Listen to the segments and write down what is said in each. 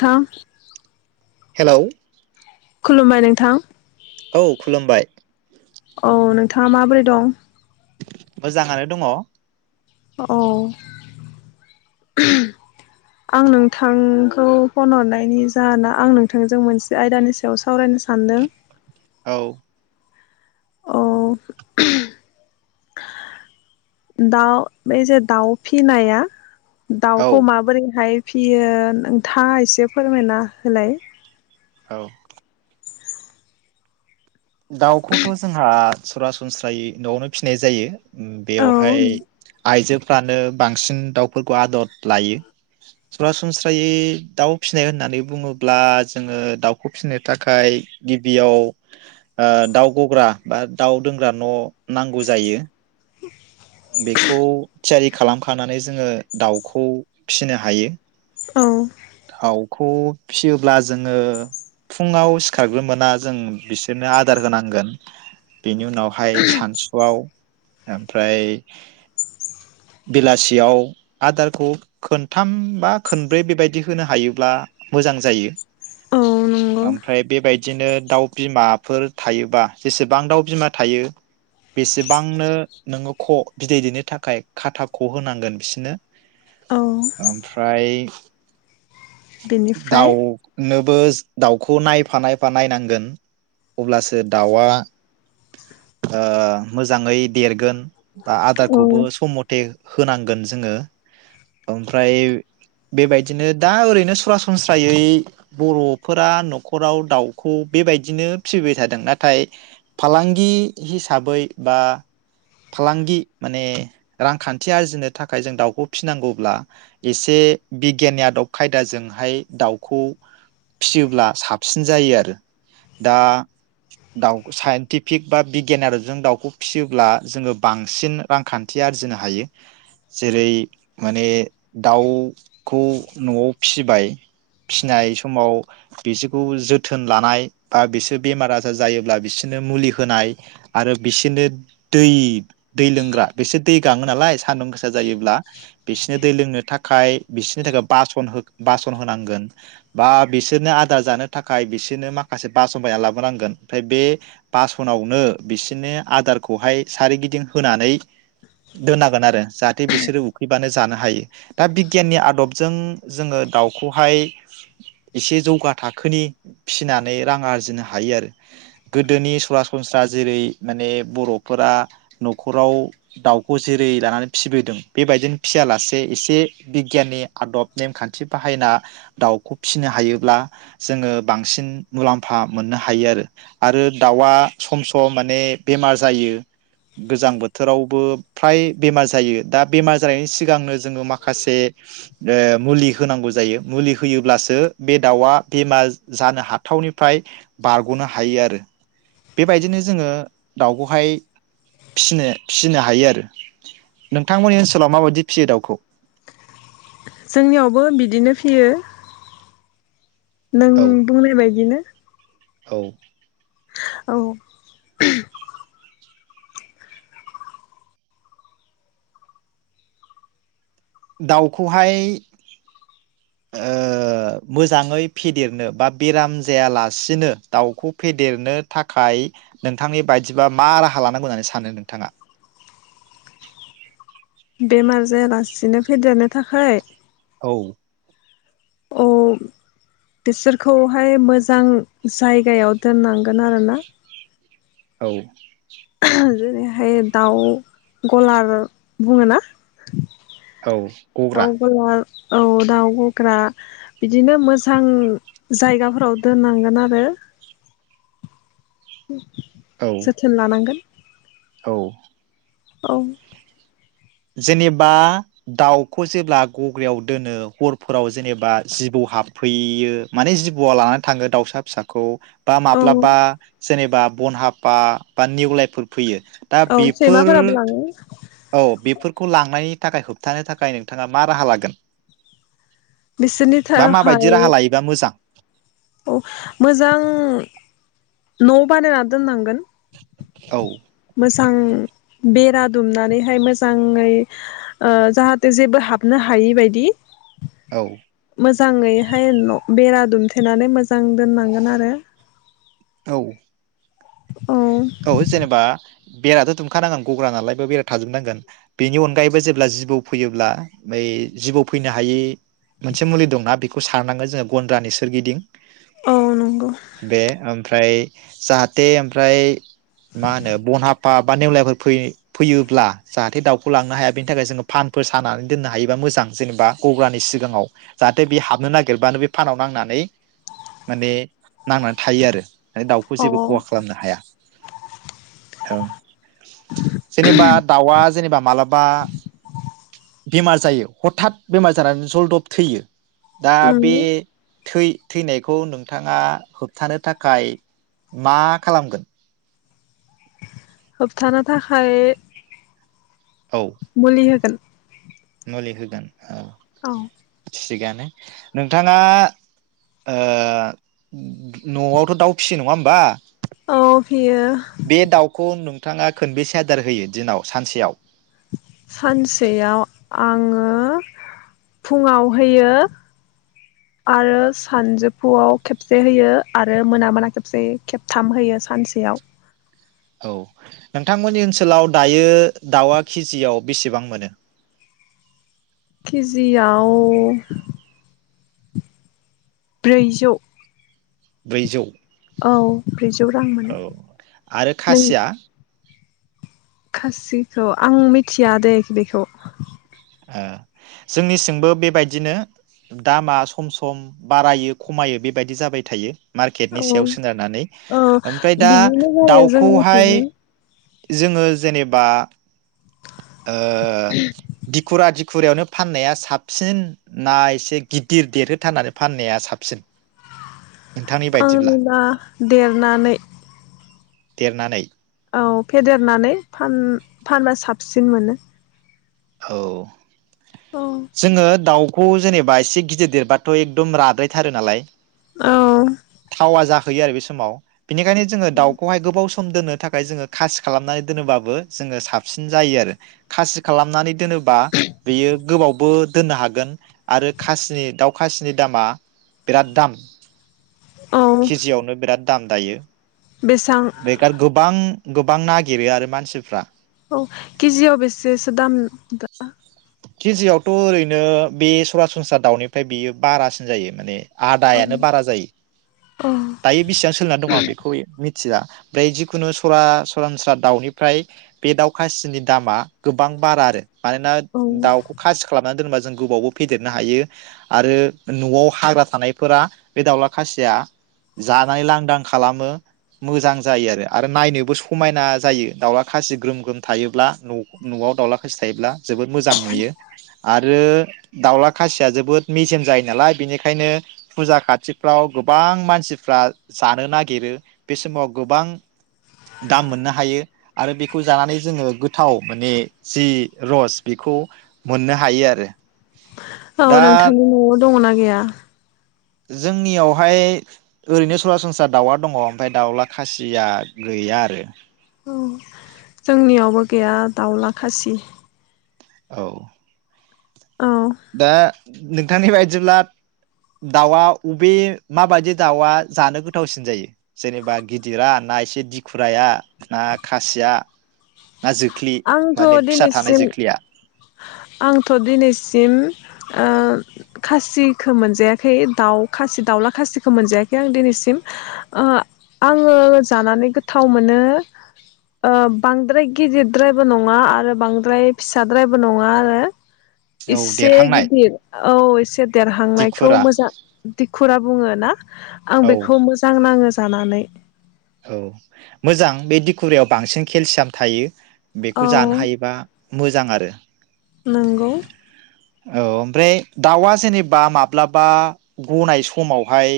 थां हेलौ खुलुमबाय नोंथां । औ खुलुमबाय औ नोंथाङा माबोरै दं? मोजांङानो दङ । औ आं नोंथांखौ फन हरनायनि जाहोना आं नोंथांजों मोनसे आयदानि सायाव सावरायनो सानदों औ अ दाउ बे जे दाउ फिनाया दाउखौ माबोरै हाय फियो नोंथाङा एसे फोरमायना होलाय? औ दाउखौथ जोंहा सरासनस्रायै नआवनो फिनाय जायो। औ बेवहाय आइजो फ्रानो बांसिन दाउफोरखौ आदर लायो सरासनस्रायै दाउ फिसिनाय होननानै बुङोब्ला जोङो दाउखौ फिनो थाखाय गिबियाव ओ दाउ गग्रा बा दाउ दोनग्रा न नांगौ जायो। बेखौ थियारि खालाम खांनानै जोङो दाउखौ फिसिनो हायो। औ खौ फिसियोब्ला जोङो फुङाव सिखारग्रोमोना जों बिसोरनो आदार होनांगोन बेनि उनावहाय सानसुआव ओमफ्राय बेलासियाव आदारखौ खोनथाम बा खोनब्रै बेबायदि होनो हायोब्ला मोजां जायो। औ नंगौ ओमफ्राय बेबायदिनो दाउ बिमाफोर थायोबा जेसेबां दाउ बिमा थायो बेसेबांनो नोङो ख बिदै दैनो थाखाय खाथा ख होनांगोन बिसोरनो औ ओमफ्राय बेनिफ्राय दाउ नोब बो दाउखौ नायफा नायफा नायनांगोन अब्लासो दाउआ ओ मोजाङै देरगोन। बा औ आदाखौबो सम मथे होनांगोन जोङो ओमफ्राय बेबायदिनो दा ओरैनो सरासनस्रायै बरफोरा नखराव दाउखौ बेबायदिनो फिसिबाय थादों नाथाय फालांगि हिसाबै बा फालांगि माने रांखान्थि आरजिनो थाखाय जों दाउखौ फिसिनांगौब्ला एसे बिगियनि आदब खायदाजोंहाय दाउखौ फिसियोब्ला साबसिन जायो आरो दा दाउ साइन्टिफिक बा बिगियान आदबजों दाउखौ फिसियोब्ला जोङो बांसिन रांखान्थि आरजिनो हायो जेरै-माने दाउ खौ न'आव फिबाय फिनाय समाव बिसोरखौ जोथोन लानाय बा बिसोर बेमार आजार जायोब्ला बिसोरनो मुलि होनाय आरो बिसोरनो दै दै लोंग्रा बिसोर दै गाङो नालाय सान्दुं गोसा जायोब्ला बिसोरनो दै लोंनो थाखाय बिसोरनि थाखाय बासन बासन होनांगोन बा बिसोरनो आदार जानो थाखाय बिसोरनो माखासे बासन बायना लाबोनांगोन ओमफ्राय बे बासनावनो बिसोरनो आदारखौहाय सारिगिदिं। होनानै दोननांगोन आरो जाहाथे बिसोरो उखैबानो जानो हायो दा बिगियाननि आदबजों जोङो दाउखौहाय एसे जौगा थाखोनि फिनानै रां आरजिनो हायो आरो गोदोनि सरासनस्रा जेरै माने बरफोरा नखराव दाउखौ जेरै लानानै फिबोदों बेबायदिनो फिसियालासे एसे बिगियाननि आदब नेमखान्थि बाहायना दाउखौ फिसिनो हायोब्ला जोङो बांसिन मुलाम्फा मोननो हायो आरो आरो दाउआ सम सम माने बेमार जायो गोजां बोथोरावबो फ्राय बेमार जायो दा बेमार जानायनि सिगांनो जोङो माखासे ओ मुलि होनांगौ जायो मुलि होयोब्लासो बे दाउआ बेमार जानो हाथावनिफ्राय बारगनो हायो आरो बेबायदिनो जोङो दाउखौहाय फिनो फिसिनो हायो आरो नोंथांमोननि ओनसोलाव माबायदि फियो दाउखौ? जोंनियावबो बिदिनो फियो नों औ बुंनाय बायदिनो औ औ दाउखौहाय ओ मोजाङै फेदेरनो बा बेराम जायालासिनो दाउखौ फेदेरनो थाखाय नोंथांनि बायदिबा मा राहा लानांगौ होननानै सानो नोंथाङा? बेमार जायालासिनो फेदेरनो थाखाय औ। अ बिसोरखौहाय मोजां जायगायाव दोननांगोन आरोना। औ। जेरैहाय दाउ गलार बुङोना। औ गग्रा दाउ गलार औ दाउ गग्रा बिदिनो मोजां जायगाफोराव दोननांगोन आरो औ जोथोन लानांगोन। औ औ जेनेबा दाउखौ जेब्ला गग्रायाव दोनो हरफोराव जेनेबा जिबौ हाबफैयो माने जिबौआ लानानै थाङो दाउसा फिसाखौ बा औ माब्लाबा जेनेबा बनहाफा बा निवलायफोर फैयो दा औ बेफोर सैमाफोराबो लाङो। औ बेफोरखौ लांनाय थाखाय होबथानो थाखाय नोंथाङा मा राहा लागोन? बिसोरनि बा थाखाय माबायदि राहा लायोबा मोजां अ मोजां न बानायना दोननांगोन। औ थां बेरा दुमनानैहाय मोजाङै ओ जाहाथे जेबो हाबनो हायि बायदि। औ मोजाङैहाय न बेरा दुमथेनानै मोज मोजां दोननांगोन आरो औ औ औ जेनेबा बेराथ दुमखानांगोन गग्रानालाइ बेयाव बेरा थाजोबनांगोन बेनि अनगायैबो जेब्ला जिबौ फैयोब्ला बै जिबौ फैनो हायि मोनसे मुलि दंना बेखौ सारनांगोन जोङो गन्द्रानि सोरगिदिं। औ नंगौ बे आ फाय जाहाथे ओमफ्राय मा होनो बन हाफा बा नेवलायफोर फै-फैयोब्ला जाहाथे दाउखौ लांनो हाया बेनि थाखाय जोङो फानफोर सानानै दोननो हायोबा मोजां जेनेबा गग्रानि सिगाङाव जाहाथे बे हाबनो नागिरबानो बे फानाव नांनानै माने नांनानै थायो आरो । दाउखौ अ जेबो खहा खालामनो हाया । औ, जेनेबा दाउआ जेनेबा मालाबा बेमार जायो, हथात बेमार जानानै जलदब थैयो दा बे नंगौ थै-थैनायखौ नोंथाङा होबथानो थाखाय मा खालामगोन? होबथानो थाखाय औ मुलि होगोन। मुलि होगोन । औ । थिगानो नोंथाङा ओ न'आवथ' दाउ फिसियो नङा होमबा औ फियो बे दाउखौ नों नोंथाङा खोनबेसे आदार होयो दिनाव सानसेयाव सानसेयाव आङो फुङाव होयो आरो सानजोफुआव खेबसे होयो आरो मोना मोना खेबसे होयो खेबथाम होयो सानसेयाव औ, नोंथांमोननि ओनसोलाव दायो दाउआ केजियाव बेसेबां मोनो? खिजियाव ब्रैजौ। ब्रैजौ । औ ब्रैजौ रां मोनो आरो । नों खासिया खासिखौ आं मिथिया दे बेखौ । ओ, जोंनिसिंबो बेबायदिनो दामा सम सम बारायो खमायो बेबायदि जाबाय थायो । मार्केटनि औ सायाव सोनारनानै औ ओमफाय दा बिदिनो जायो दाउखौहाय जोंनिथिंबो जोङो जेनेबा ओ दिखुरा दि खुरायावनो फाननाया साबसिन ना एसे गिदिर देरहोथारनानै फाननाया साबसिन नोंथांनि बायदिब्ला आंनिबा देरनानै देरनानै। औ, फेदेरनानै फान-फानबा साबसिन मोनो । औ। जोङो दाउ खौ जेनेबा एसे गिदिर देरबाथ' एकदम राद्रायथारो नालाय। औ थावा जाख फैयो आरो बे समाव बेनिखायनो जोङो दाउखौहाय गोबावस खोम दोननो थाखाय जोंङो खासि खालामनानै दोनोबाबो जोंङो साबसिन जायो आरो खासि खालाम नानै दोनोबा बेयो गोबावबो दोननो हागोन आरो खासिनि दाउ खासिनि दामा बिराद दाम औ केजियावनो बिराद दाम दायो बेसां बेखार गोबां गोबां नागिरो आरो मानसिफ्रा औ केजियाव बेसेसो दाम दा केजियावथ ओरैनो बे सरासनस्रा दाउनिफ्राय बेयो बारासिन जायो माने औ आदायानो बारा जायो औ दायो बेसेबां सोलिनानै दं आं बेखौ मिथिया ओमफ्राय जि जिखुनु सरा सरासरनस्रा दाउनिफ्राय बे दाउ खासिनि दामा गोबां बारा आरो मानोना औ दाउखौ खासि खा खालामना दोनबा जों गोबावबो फेदेरनो हायो आरो नआव हाग्रा थानायफोरा बे दाावला खासिया जानानै लांदां खालामो मोजां जायो आरो आरो नायनोबो समायना जायो दाउला खासि ग्रोम ग्रोम थायोब्ला नआव दाउला खासि थायोब्ला जोबोर मोजां नुयो आरो दाउला खासिया जोबोद मेजेम जायो नालाय बेनिखायनो फुजा खाथिफ्राव गोबां मानसिफ्रा जानो नागिरो बे समाव गोबां दाम मोननो हायो आरो बेखौ जानानै जोंङो गोथाव माने जि रस बेखौ मोननो हायो आरो। औ दा नोंथांनि नआव दंङ ना गैया जोंनियावहाय ओरैनो सरासनस्रा दाउआ दङ ओमफ्राय दाउला खासिया गैया आरो। औ जोंनियावबो गैया दाउला खासि औ औ दा नोंथांनि बायदिब्ला दाउआ अबे माबायदि दाउआ जानो गोथावसिन जायो जेनेबा गिदिरा ना एसे दिखुराया ना खासिया ना जोख्लि आंथ माने फिसा थानाय दिनैसिम जोख्लिया आंथ दिनैसिम ओ खासिखौ मोनजायाखै दाउ खासि दाउला खासिखौ मोनजायाखै आं दिनैसिम ओ आंङो जानानै गोथाव मोनो ओ बांद्राय गिदिर द्रायबो नङा आरो बांद्राय फिसाद्रायबो नङा आरो। औ इसे देरहांनाय गिदिर औ एसे देरहांनायखौ दिखुरा मोजां दिखु फोरा बुंङो ना? आं औ बेखौ मोजां नांङो जानानै औ मोजां बे दिखुरायाव बांसिन केलसियाम थायो। औ बेखौ जानो हायोबा मोजां आरो नंगौ। औ ओमफ्राय दाउआ जेनेबा माब्लाबा गनाय समावहाय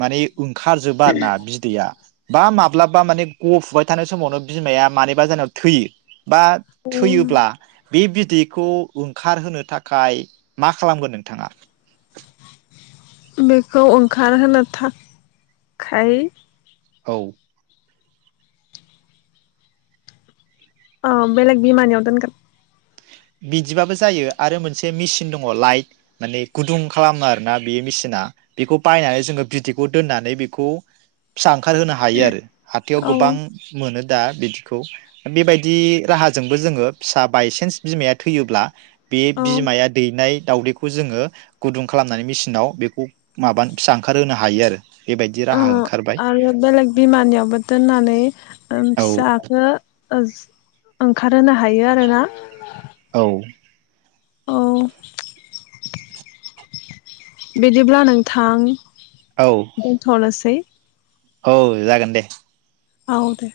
माने ओंखारजोबा आरो ना बिदैया बा माब्लाबा माने गफुबाय थानाय समावनो बिमाया मानिबा जानायाव थैयो बा थैयोब्ला बि बिदिग खौ ओंखारहोनो थाखाय मा खालामगोन नोंथाङा? बेखौ ओंखारहोनो थाखाय औ। औ बेलेग बिमानियाव दोनगोन। बिदिबाबो जायो आरो मोनसे मेसिन दङ लाइट माने गुदुं खालामो आरोना बे मेसिना। बेखौ बायनानै जोङो बिदैखौ दोननानै बेखौ फिसा ओंखारहोनो हायो आरो। हाथायाव औ गोबां मोनो दा बिदिखौ बेबायदि राहाजोंबो जोङो फिसा बायसान्स बिमाया थैयोब्ला बे औ बिमाया दैनाय दावदैखौ जोङो गुदुं खालामनानै मेसिनाव बेखौ माबानो फिसा ओंखारहोनो हायो आरो। बेबायदि राहा अ ओंखारबाय आरो बेलेग बिमानियावबो दोननानै औ फिसाखौ ओं ओंखारहोनो हायो आरोना? औ। औ बिदिब्ला नोंथां औ दोनथनोसै। औ जागोन दे औ दे।